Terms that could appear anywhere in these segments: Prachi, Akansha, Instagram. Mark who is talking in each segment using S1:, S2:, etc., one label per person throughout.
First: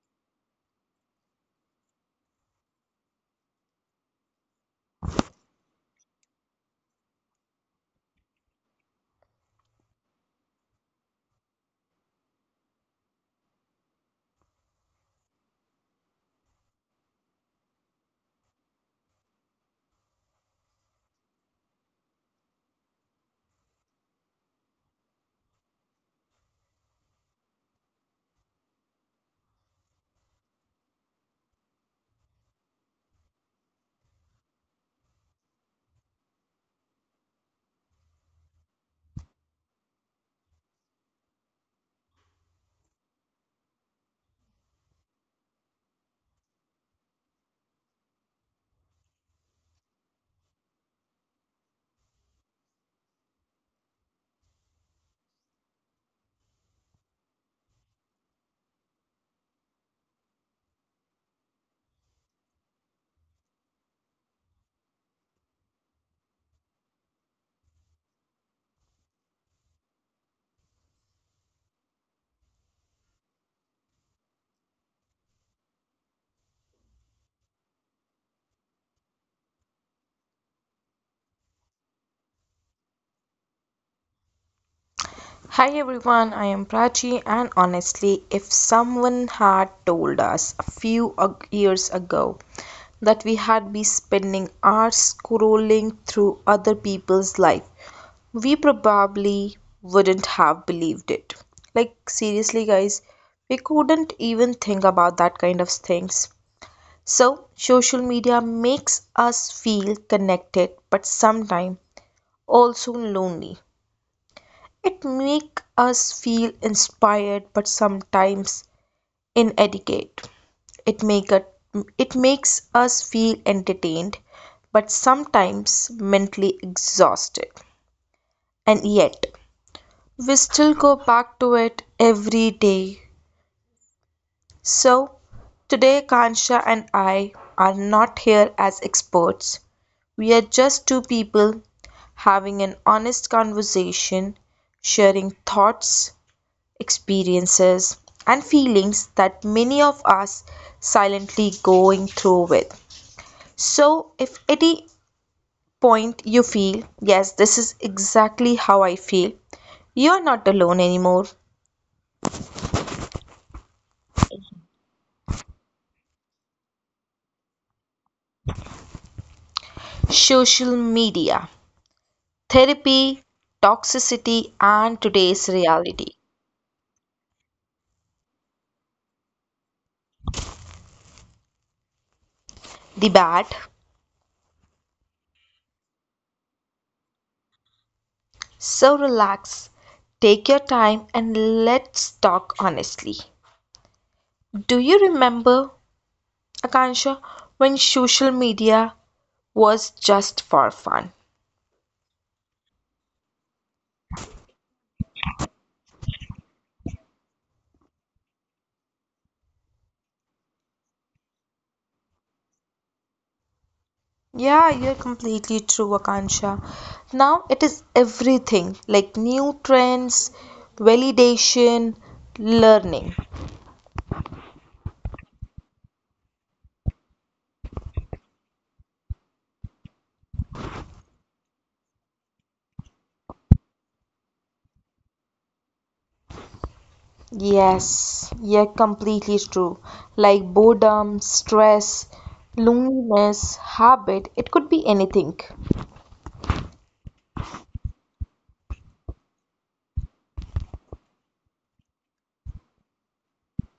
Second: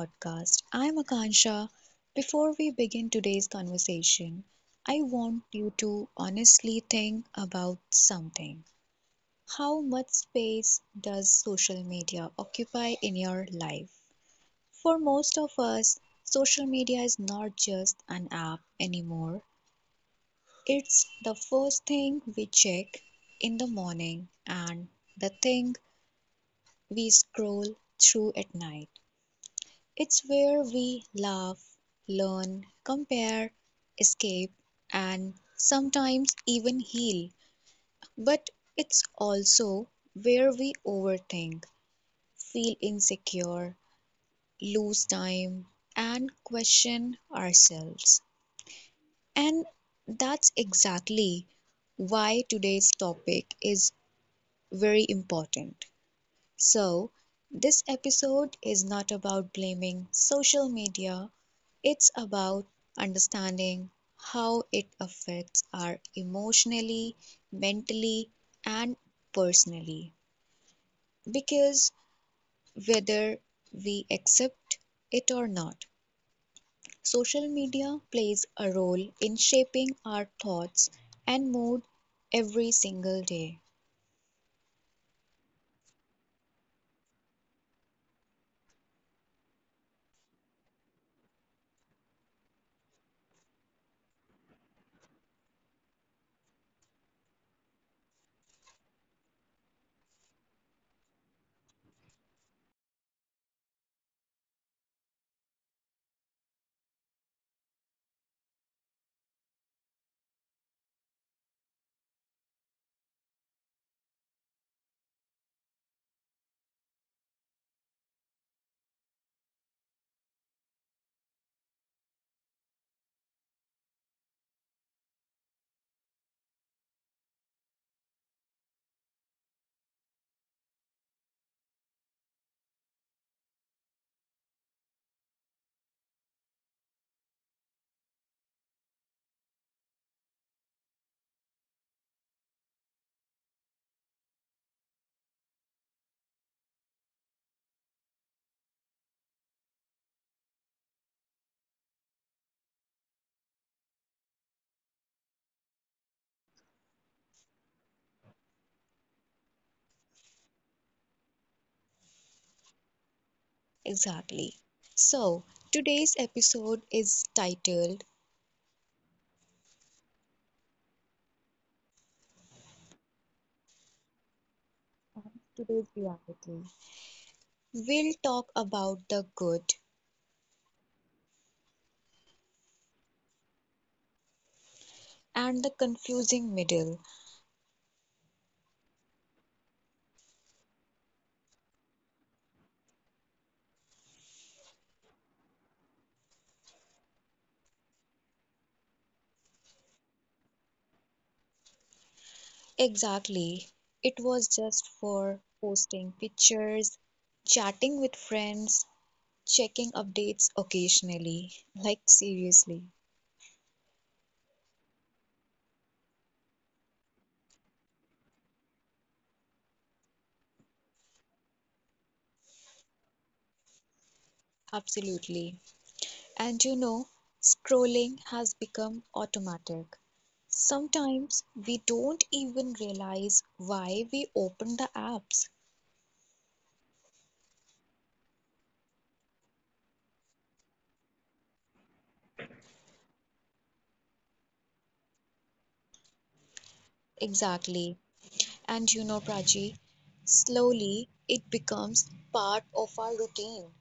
S1: podcast. I'm Akansha. Before we begin today's conversation, I want you to honestly think about something. How much space does social media occupy in your life? For most of us, social media is not just an app anymore, it's the first thing we check in the morning and the thing we scroll through at night. It's where we laugh, learn, compare, escape, and sometimes even heal. But it's also where we overthink, feel insecure, lose time, and question ourselves. And that's exactly why today's topic is very important. So, this episode is not about blaming social media. It's about understanding how it affects our emotionally, mentally, and personally. Because whether we accept it or not, social media plays a role in shaping our thoughts and mood every single day.
S2: Hi everyone, I am Prachi, and honestly, if someone had told us years ago that we had be spending hours scrolling through other people's life, we probably wouldn't have believed it. Like, seriously, guys, we couldn't even think about that kind of things. So, social media makes us feel connected, but sometimes also lonely. It make us feel inspired but sometimes inadequate. It make a, it makes us feel entertained but sometimes mentally exhausted. And yet, we still go back to it every day. So, today Kansha and I are not here as experts. We are just two people having an honest conversation, sharing thoughts, experiences, and feelings that many of us silently going through with. So, if any point you feel, yes, this is exactly how I feel, you are not alone anymore.
S1: Exactly. So, today's episode is titled
S2: Social media, therapy, toxicity, and today's
S1: Today's
S2: reality.
S1: Reality. We'll talk about the good
S2: The bad.
S1: and the confusing middle.
S2: So, relax, take your time, and let's talk honestly. Do you remember, Akansha, when social media was just for fun?
S1: Exactly. It was just for posting pictures, chatting with friends, checking updates occasionally. Like, seriously.
S2: Yeah, you're completely true, Akansha. Now it is everything like new trends, validation, learning.
S1: Absolutely. And you know, scrolling has become automatic. Sometimes we don't even realize why we open the apps.
S2: Yes, you're completely true. Like boredom, stress, loneliness, habit, it could be anything.
S1: Exactly. And you know, Prachi, slowly it becomes part of our routine.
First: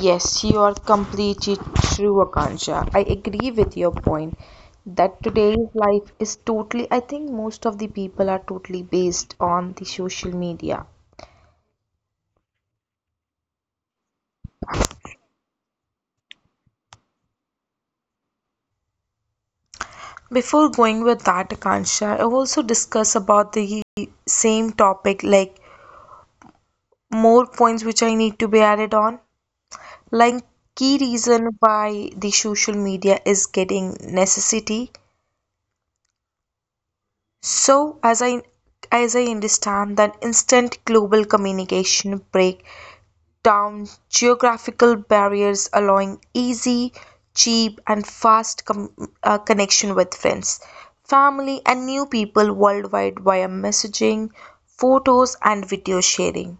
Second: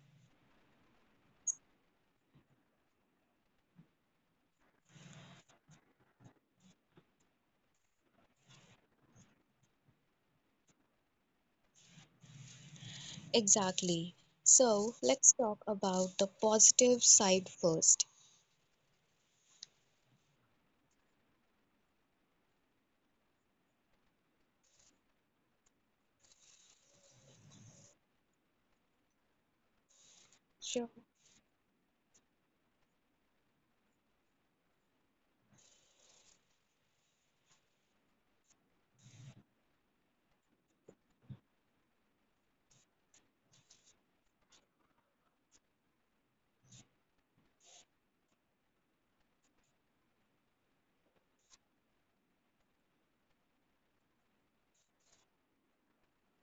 S2: Yes, you are completely true, Akansha. I agree with your point that today's life is totally, I think most of the people are totally based on the social media.
S1: Exactly. So let's talk about the positive side first.
S2: Before going with that, Akansha, I also discuss about the same topic, like more points which I need to be added on. Like key
S1: Sure.
S2: reason why the social media is getting necessity. So as I understand that instant global communication break down geographical barriers, allowing easy, cheap, and fast connection with friends, family, and new people worldwide via messaging, photos, and video sharing.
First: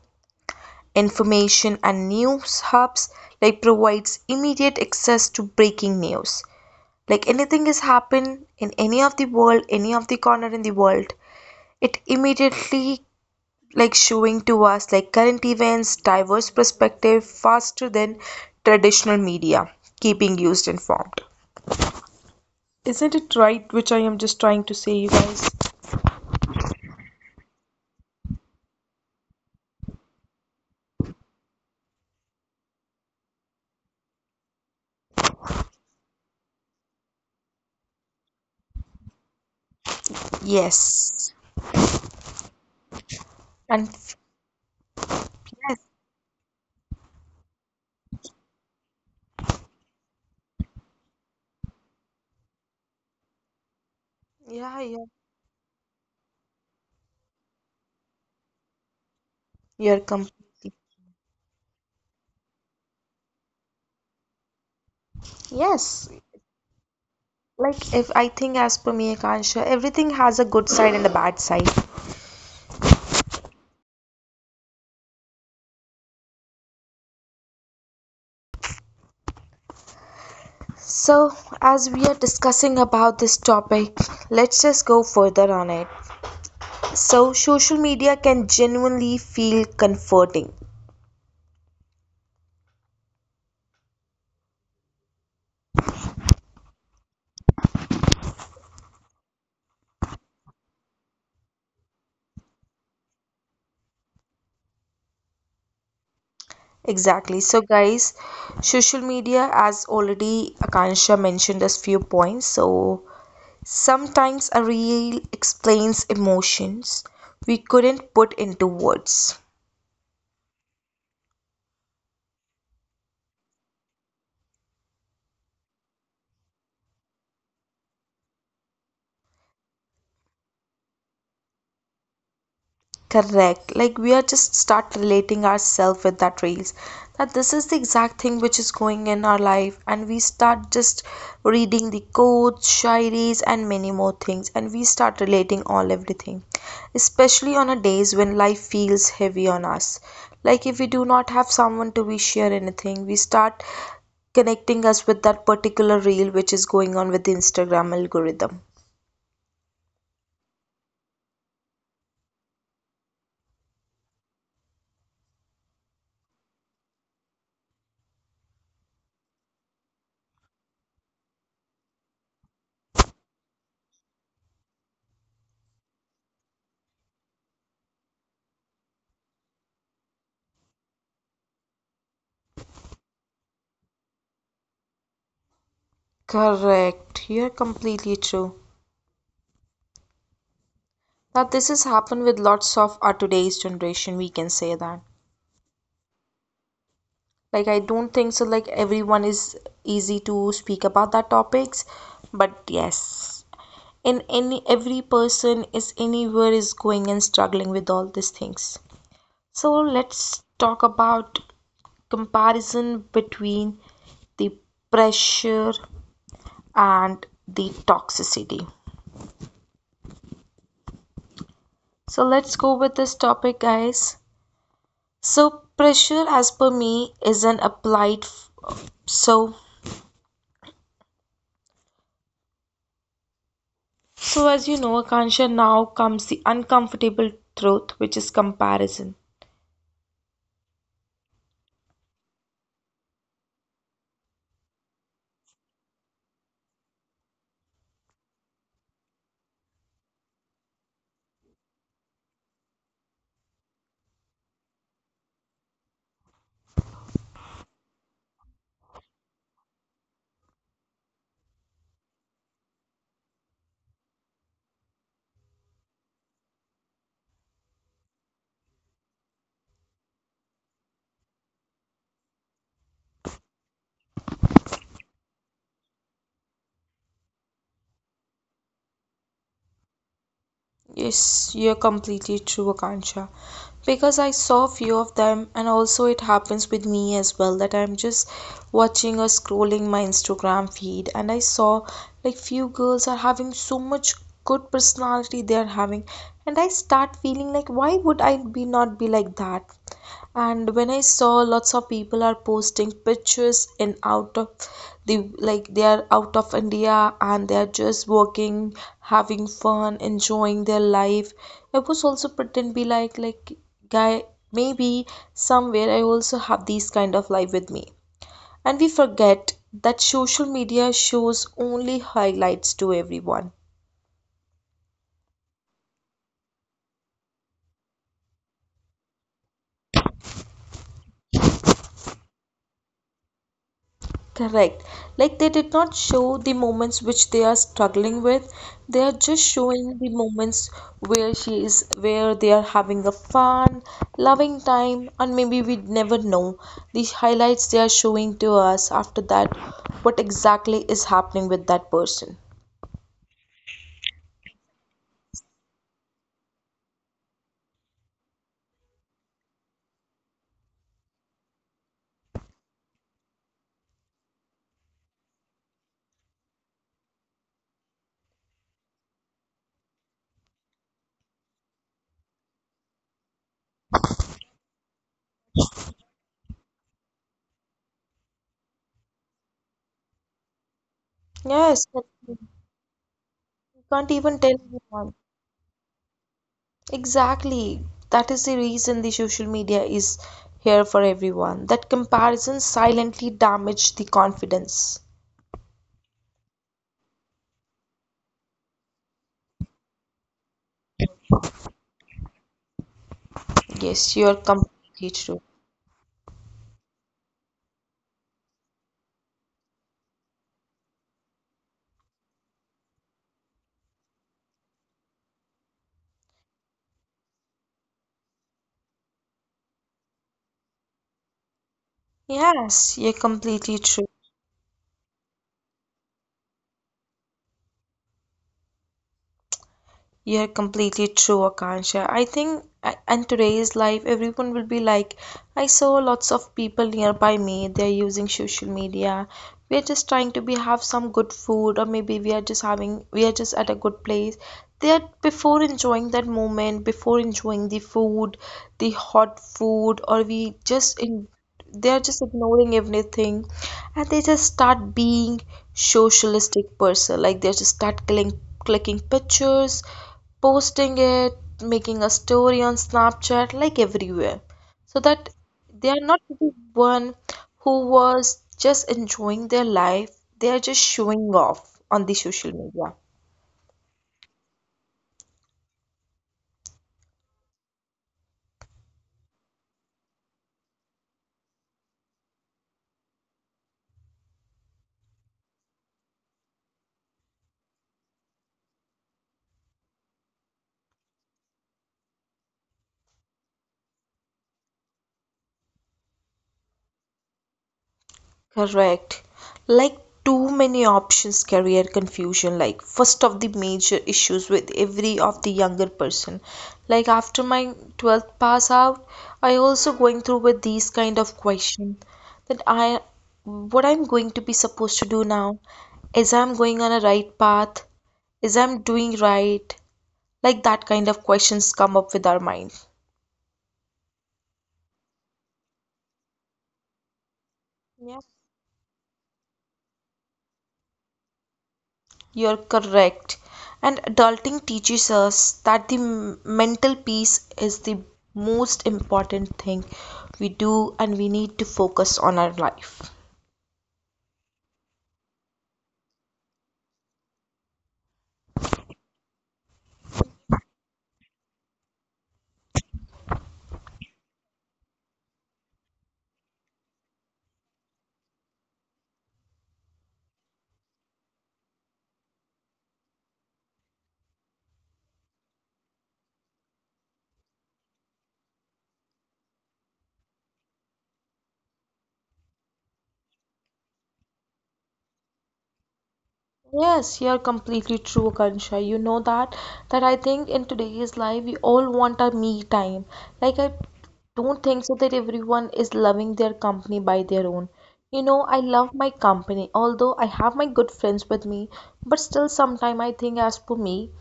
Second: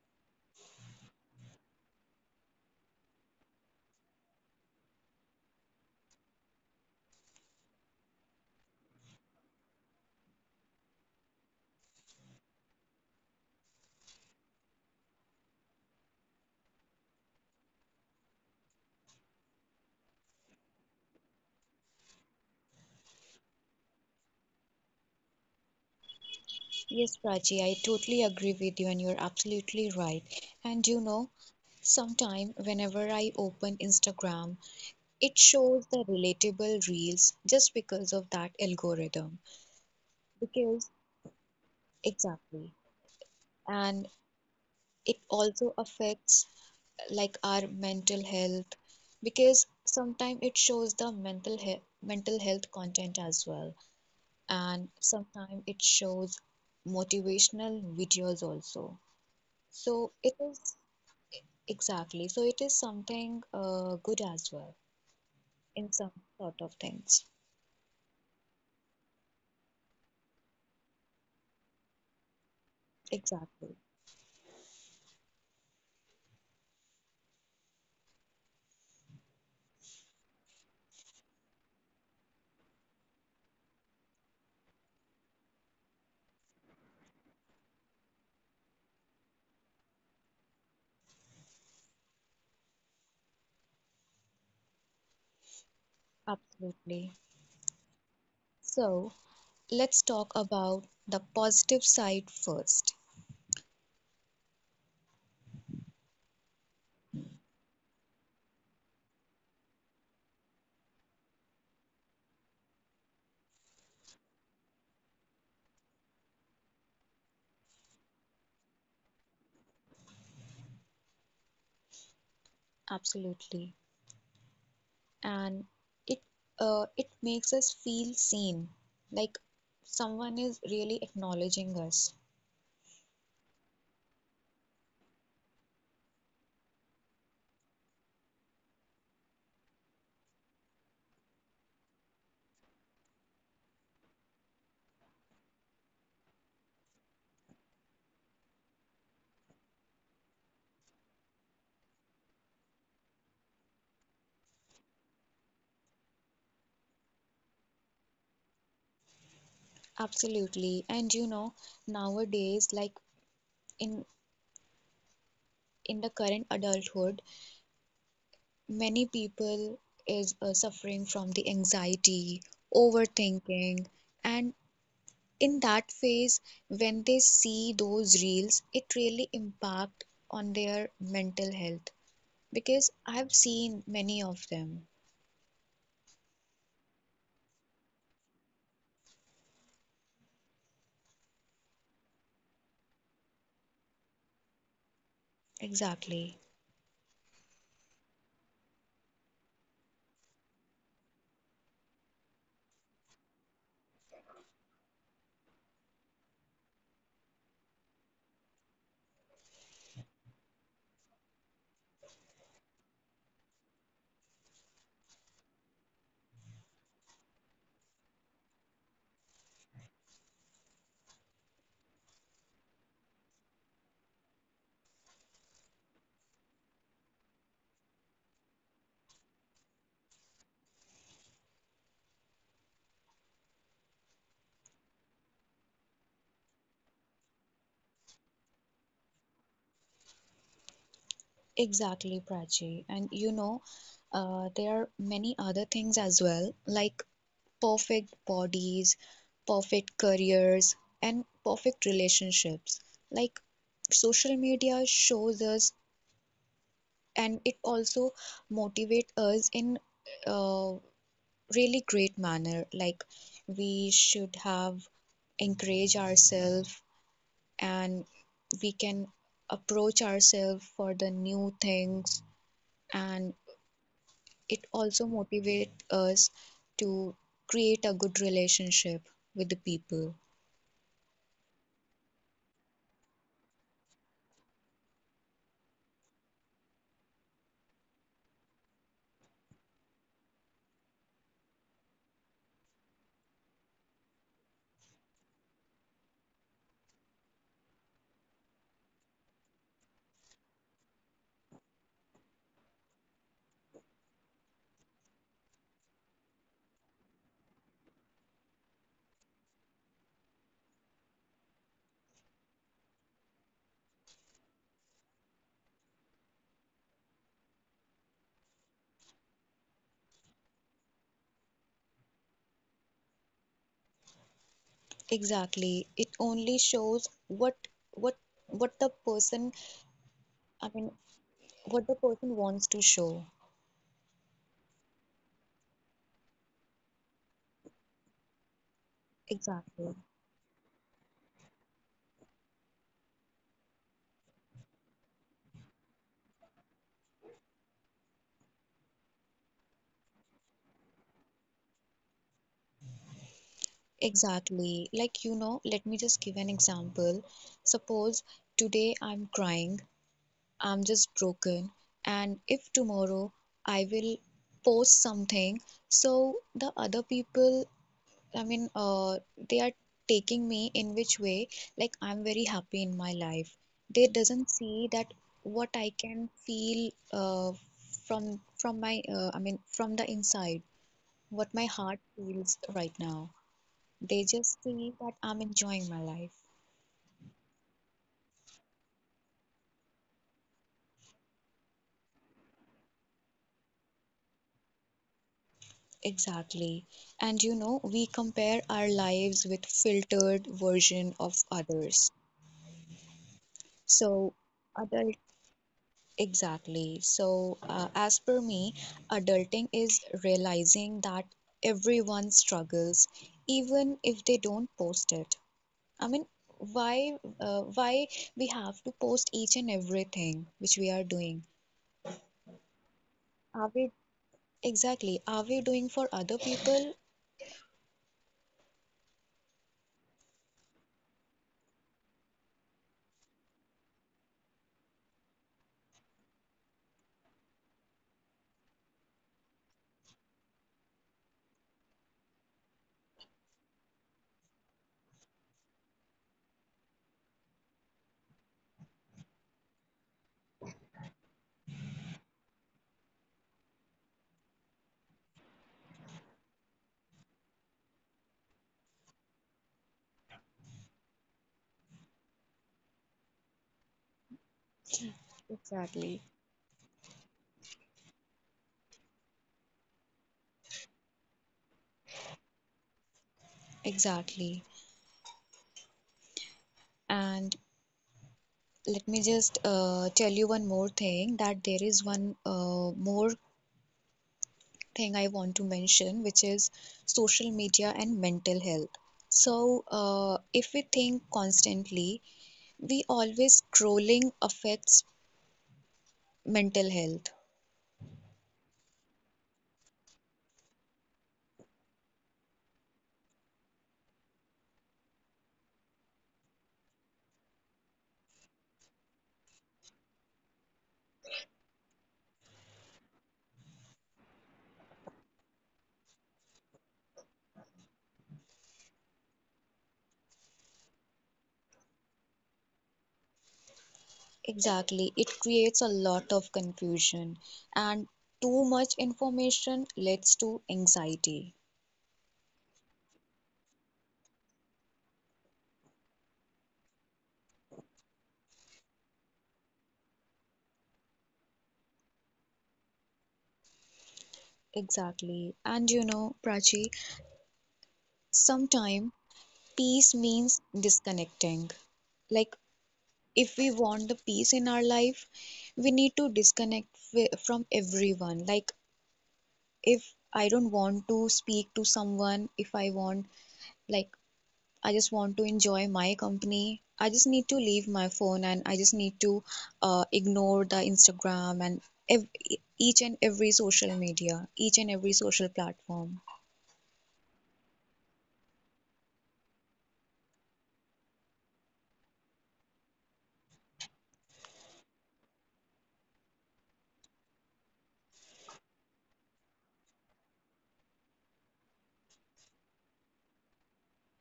S2: Information and news hubs like provides immediate access to breaking news. Like anything has happened in any of the world, any of the corner in the world, it immediately like showing to us like current events, diverse perspective faster than traditional media, keeping used informed. Isn't it right, which I am just trying to say, you guys?
S1: Yes, Prachi, I totally agree with you, and you're absolutely right. And you know, sometime whenever I open Instagram, it shows the relatable reels just because of that algorithm. Because,
S2: Yes.
S1: exactly.
S2: And
S1: And
S2: f-
S1: it also
S2: yes,
S1: affects like our mental health because sometimes it shows the mental health content as well,
S2: yeah,
S1: and
S2: yeah,
S1: sometimes it shows motivational videos also.
S2: you're
S1: So it is
S2: completely.
S1: exactly, so it is something good as well in
S2: Yes,
S1: some sort of things.
S2: if I think as per me, Akansha, everything has a good side and a bad side.
S1: Exactly,
S2: So, as we are discussing about this topic, let's just go further on it. So, social media can genuinely feel comforting.
S1: absolutely. So let's talk about the positive side first.
S2: Exactly. So, guys, social media, as already Akansha mentioned us few points. So, sometimes a reel explains emotions we couldn't put into words.
S1: Absolutely. And it it makes us feel seen, like someone is really acknowledging us.
S2: Correct. Like we are just start relating ourselves with that reels. That this is the exact thing which is going in our life, and we start just reading the quotes, shairis, and many more things, and we start relating all everything. Especially on a days when life feels heavy on us. Like if we do not have someone to we share anything, we start connecting us with that particular reel which is going on with the Instagram algorithm.
S1: Absolutely. And you know, nowadays, like in in the current adulthood, many people is suffering from the anxiety, overthinking, and in that phase, when they see those reels, it really impact on their mental health because I've seen many of them.
S2: Correct. You're completely true. Now this has happened with lots of our today's generation, we can say that.
S1: Exactly,
S2: Like I don't think so like everyone is easy to speak about that topics, but yes. In any every person is anywhere is going and struggling with all these things. So let's talk about comparison between the pressure and the toxicity. So let's go with this topic, guys. So pressure, as per me, is an applied. So as you know, Akansha, now comes the uncomfortable truth, which is comparison.
S1: exactly, Prachi. And you know, there are many other things as well, like perfect bodies, perfect careers, and perfect relationships. Like social media shows us, and it also motivates us in a really great manner. Like we should have encourage ourselves and we can approach ourselves for the new things and it also motivates us to create a good relationship with the people.
S2: Yes, you're completely true, Akansha. Because I saw few of them, and also it happens with me as well that I'm just watching or scrolling my Instagram feed, and I saw like few girls are having so much good personality they are having, and I start feeling like why would I be not be like that? And when I saw lots of people are posting pictures in out of the, like they are out of India and they are just working, having fun, enjoying their life, I was also pretend be like guy, maybe somewhere I also have these kind of life with me. And we forget that social media shows only highlights to everyone.
S1: Exactly. It only shows what what the person, I mean, what the person wants to show.
S2: Correct. Like they did not show the moments which they are struggling with. They are just
S1: Exactly.
S2: showing the moments where she is, where they are having a fun, loving time, and maybe we'd never know. These highlights they are showing to us, after that, what exactly is happening with that person.
S1: Exactly. Like, you know, let me just give an example. Suppose today I'm crying, I'm just broken, and if tomorrow I will post something, so the other people I mean, uh, they are taking me in which way, like I'm very happy in my life. They doesn't see that what I can feel from my I mean from the inside, what my
S2: Yes,
S1: heart
S2: but you
S1: feels right now.
S2: can't
S1: They
S2: even tell
S1: just see
S2: anyone.
S1: that I'm enjoying my life.
S2: Exactly. That is the reason the social media is here for everyone. That comparison silently damage the confidence.
S1: Exactly. And you know, we compare our lives with filtered version of others.
S2: Yes,
S1: So
S2: you're completely
S1: other
S2: true.
S1: exactly. So, as per me, adulting is realizing that everyone struggles, even if they don't post it. I mean, why, why we have to post each and everything which we are doing?
S2: Yes, you're
S1: Are
S2: completely
S1: we
S2: true.
S1: exactly? Are we doing for other people?
S2: You're completely true, Akansha. I think in today's life, everyone will be like, I saw lots of people nearby me. They're using social media. We're just trying to be have some good food, or maybe we are just having, we are just at a good place. They are before enjoying that moment, before enjoying the food, the hot food, or we just in, they're just ignoring everything and they just start being socialistic person, like they just start clicking pictures, posting it, making a story on Snapchat like everywhere. So that they are not
S1: Exactly.
S2: the one who was just enjoying their life, they are just showing off on the social media.
S1: Exactly. And let me just tell you one more thing, that there is one more thing I want to mention, which is social media and mental health. So, if we think constantly, we always scrolling affects mental health.
S2: Correct. Like too many options career confusion, like first of the major issues with every of the younger person. Like after my 12th pass out, I also going through with these kind of question that I what I'm going to be supposed to do now, is I'm going on a right path, is I'm doing right, like that kind of questions come up with our mind.
S1: Exactly, it creates a lot of confusion, and too much information leads to anxiety.
S2: You're correct. And adulting teaches us that mental peace is the most important thing we do, and we need to focus on our life.
S1: Exactly, and you know, Prachi, sometimes peace means disconnecting. Like if we want the peace in our life, we need to from everyone. Like, if I don't want to speak to someone, if I want, like, I just want to enjoy my company, I just need to leave my phone and I just need to ignore the Instagram and each and every social media, each and every social platform.
S2: Yes, you're completely true, Akansha. You know that I think in today's life we all want our me time. Like I don't think so that everyone is loving their company by their own. You know, I love my company, although I have my good friends with me, but still sometime I think as for me,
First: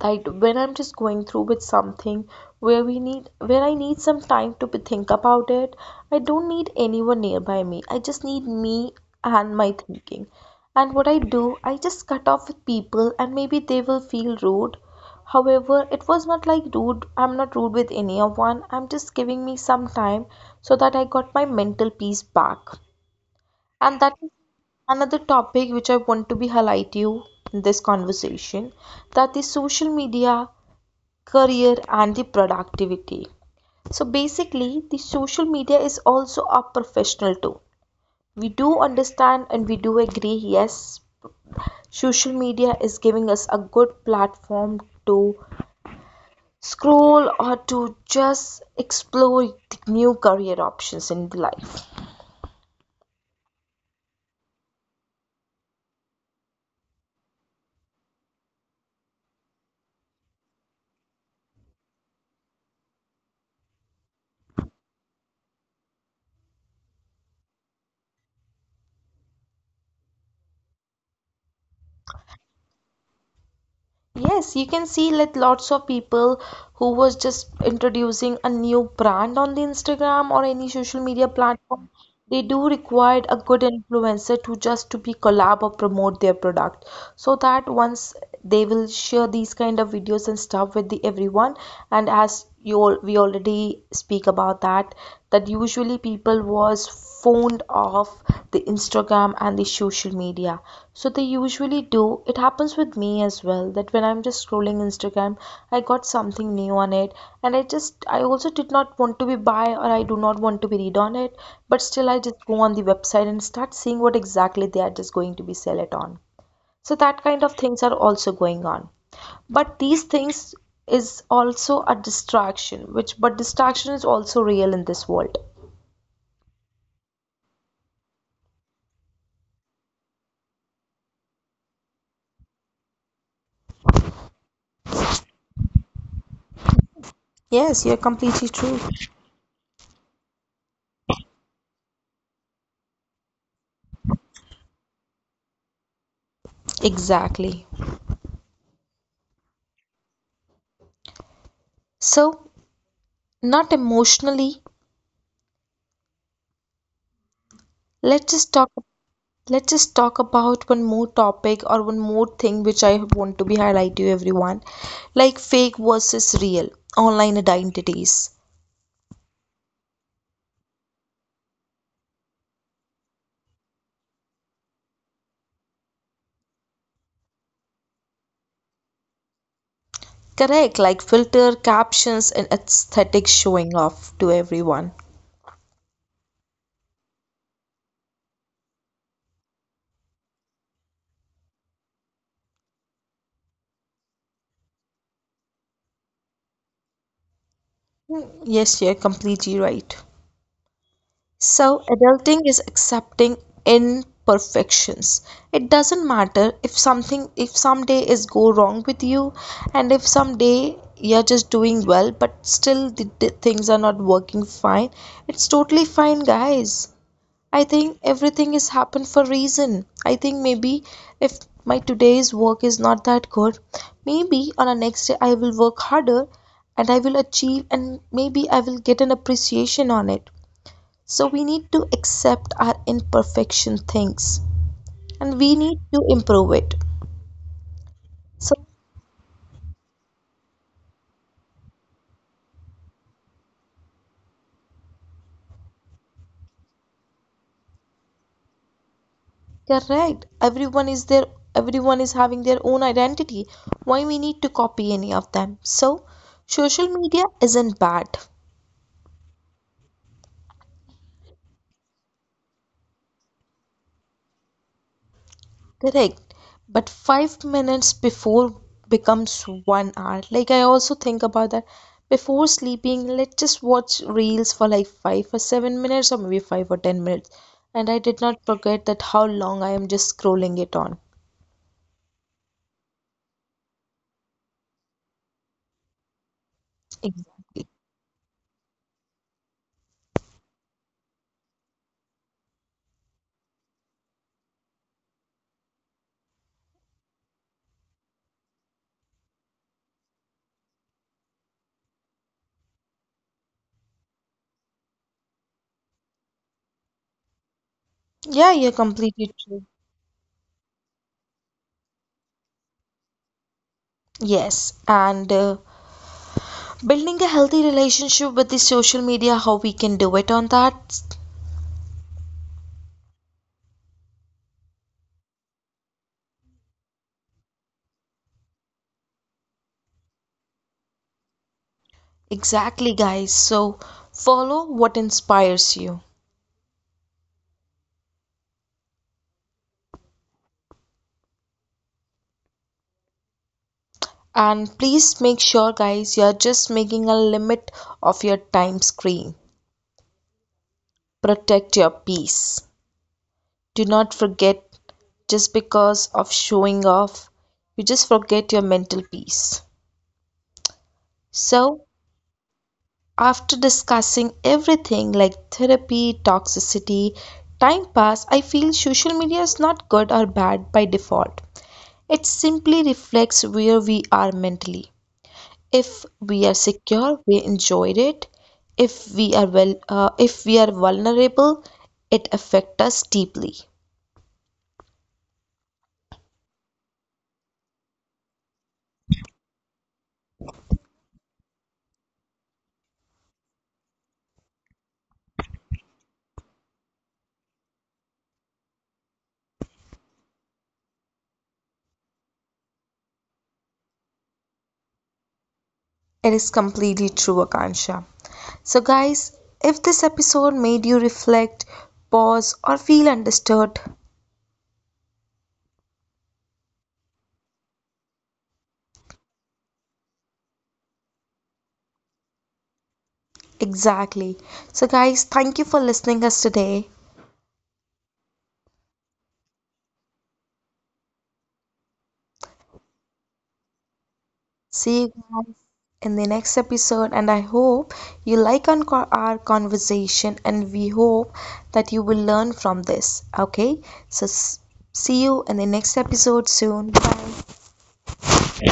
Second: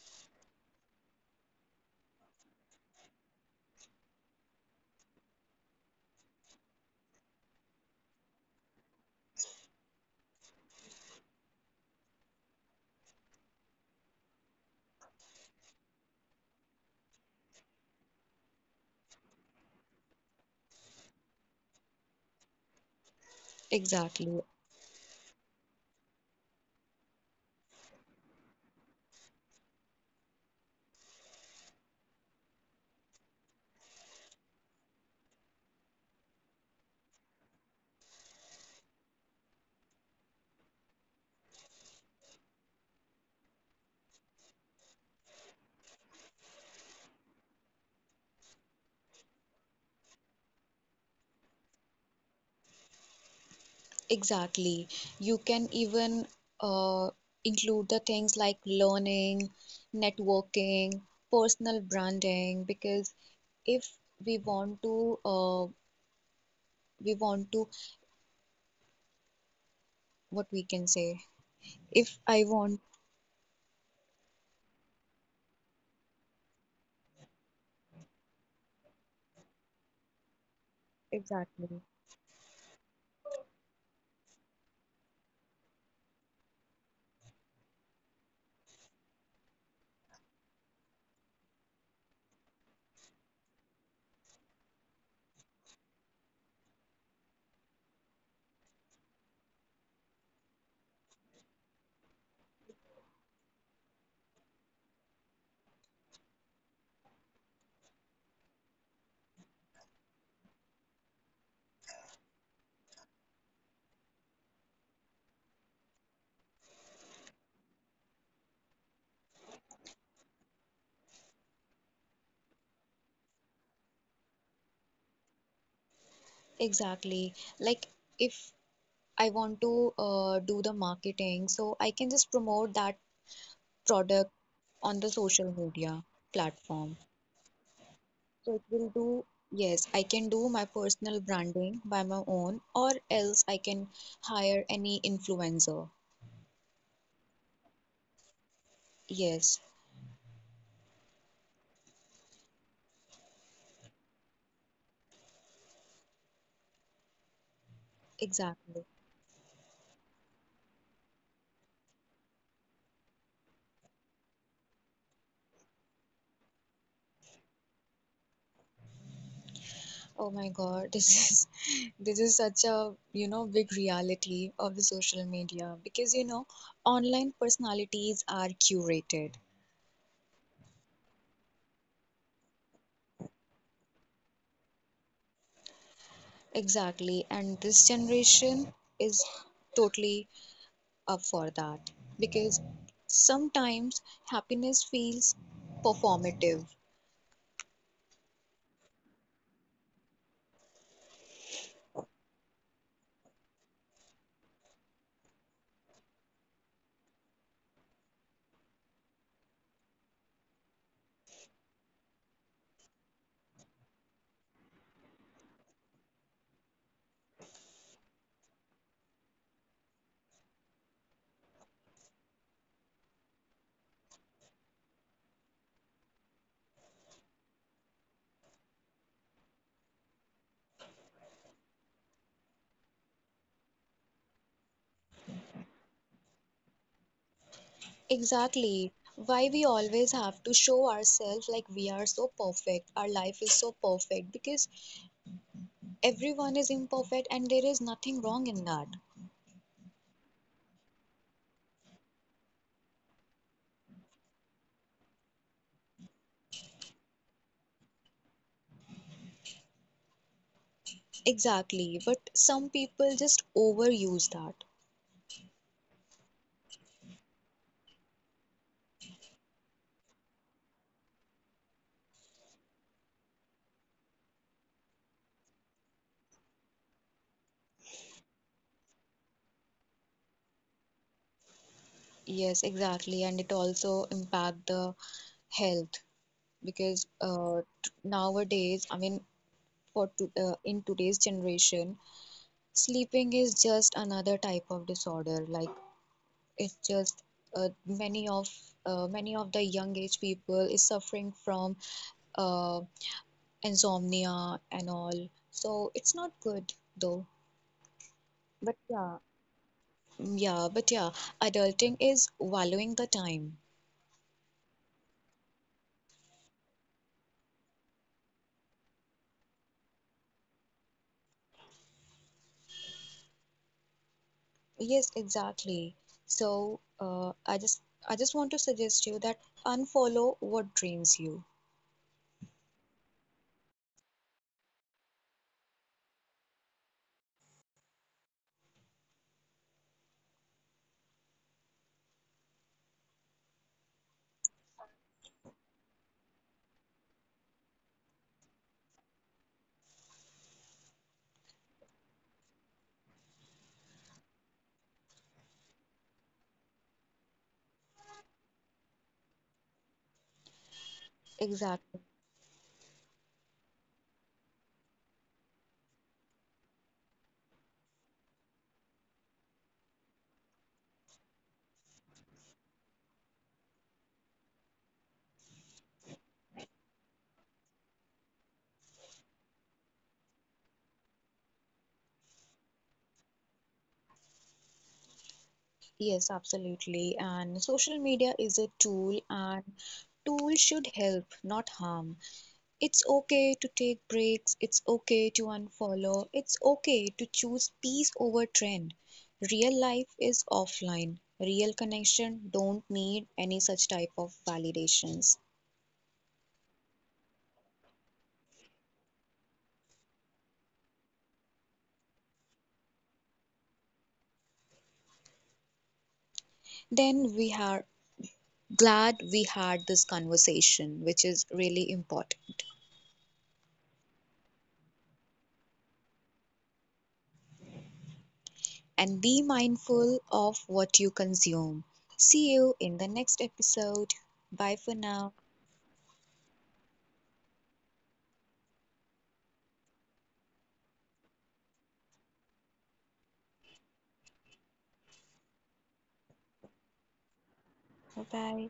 S2: that when I'm just going through with something where we need where I need some time to think about it, I don't need anyone nearby me, I just need me and my thinking. And what I do, I just cut off with people and maybe they will feel rude, however it was not like rude, I'm not rude with any of one, I'm just giving me some time so that I got my mental peace back. And that is
S1: Exactly.
S2: another topic which I want to be highlight you in this conversation, that is social media, career and the productivity. So basically, the social media is also a professional tool. We do understand and we do agree, yes, social media is giving us a good platform to scroll or to just explore the new career options in the life.
S1: Exactly. You can even uh, include the things like learning, networking, personal branding, because if we want to, we want to, what we can say, if I want,
S2: Yes, you can see like lots of people who was just introducing a new brand on the Instagram or any social media
S1: exactly.
S2: platform. They do require a good influencer to just to be collab or promote their product. So that once they will share these kind of videos and stuff with the everyone. And as you all, we already speak about that, that usually people was fond of the Instagram and the social media, so they usually do, it happens with me as well, that when I'm just scrolling Instagram, I got something new on it and I also did not want to be buy or I do not want to be read on it, but still I just go on the website and start seeing what exactly they are just going to be sell it on. So that kind of things are also going on, but these things is also a distraction, which, but distraction is also real in this world.
S1: Exactly. Like if I want to do the marketing, so I can just promote that product on the social media platform.
S2: Yes, you're completely
S1: So it
S2: true.
S1: will do, yes, I can do my personal branding by my own, or else I can hire any influencer.
S2: Exactly.
S1: Yes,
S2: So, not emotionally, let's just talk
S1: exactly.
S2: let's just talk about one more topic or one more thing which I want to be highlight to everyone, like fake versus real, online identities.
S1: Oh my God, this is this is such a, you know, big reality of the social media because, you know, online personalities are curated.
S2: Correct, like filter, captions, and aesthetic showing off to everyone.
S1: Exactly, and this generation is totally up for that because sometimes happiness feels performative.
S2: Yes, you're completely right. So, adulting is accepting imperfections. It doesn't matter if something, if someday is go wrong with you, and if someday you're just doing well, but still the things are not working fine. It's totally fine, guys. I think everything is happened for reason. I think maybe if my today's work is not that good, maybe on a next day I will work harder and I will achieve and maybe I will get an appreciation on it. So we need to accept our imperfection things and we need to improve it. So
S1: Exactly. Why we always have to show ourselves like we are so perfect, our life is so perfect, because everyone is imperfect and there is nothing wrong in that.
S2: correct, everyone is there, everyone is having their own identity, why we need to copy any of them? So social media isn't bad.
S1: Exactly. But some people just overuse that.
S2: Correct. But 5 minutes before becomes 1 hour. Like I also think about that. Before sleeping, let's just watch reels for like 5 or 7 minutes or maybe 5 or 10 minutes. And I did not forget that how long I am just scrolling it on.
S1: Yes, exactly. And it also impact the health because
S2: Ex-
S1: nowadays, in today's generation, sleeping is just another type of disorder. Like it's just uh, many of many of the young age people is suffering from uh, insomnia and all, so it's not good though,
S2: Yeah, you're
S1: but yeah.
S2: completely true.
S1: Yeah, but yeah, adulting is valuing the time.
S2: Yes, and building a healthy relationship with the social media, how we can do it on that?
S1: Yes, exactly. So I just want to suggest you that unfollow what drains you.
S2: Exactly, guys. So follow what inspires you. And please make sure, guys, you are just making a limit of your time screen. Protect your peace. Do not forget, just because of showing off, you just forget your mental peace. So,
S1: Exactly,
S2: after discussing everything like therapy, toxicity, time pass, I feel social media is not good or bad by default. It simply reflects where we are mentally. If we are secure we enjoyed it, if we are well if we are vulnerable, it affects us deeply.
S1: yes, absolutely. And social media is a tool, and tool should help not harm. It's okay to take breaks, it's okay to unfollow, it's okay to choose peace over trend. Real life is offline. Real connection don't need any such type of validations.
S2: It is completely true, Akansha. So guys, if this episode made you reflect, pause or feel understood,
S1: Then we are glad we had this conversation, which is really important.
S2: exactly, so guys, thank you for listening us today.
S1: And be mindful of what you consume. See you in the next episode. Bye for
S2: See you
S1: now.
S2: guys in the next episode, and I hope you like on our conversation, and we hope that you will learn from this. Okay, so see you in the next episode soon. Bye.
S1: Bye bye.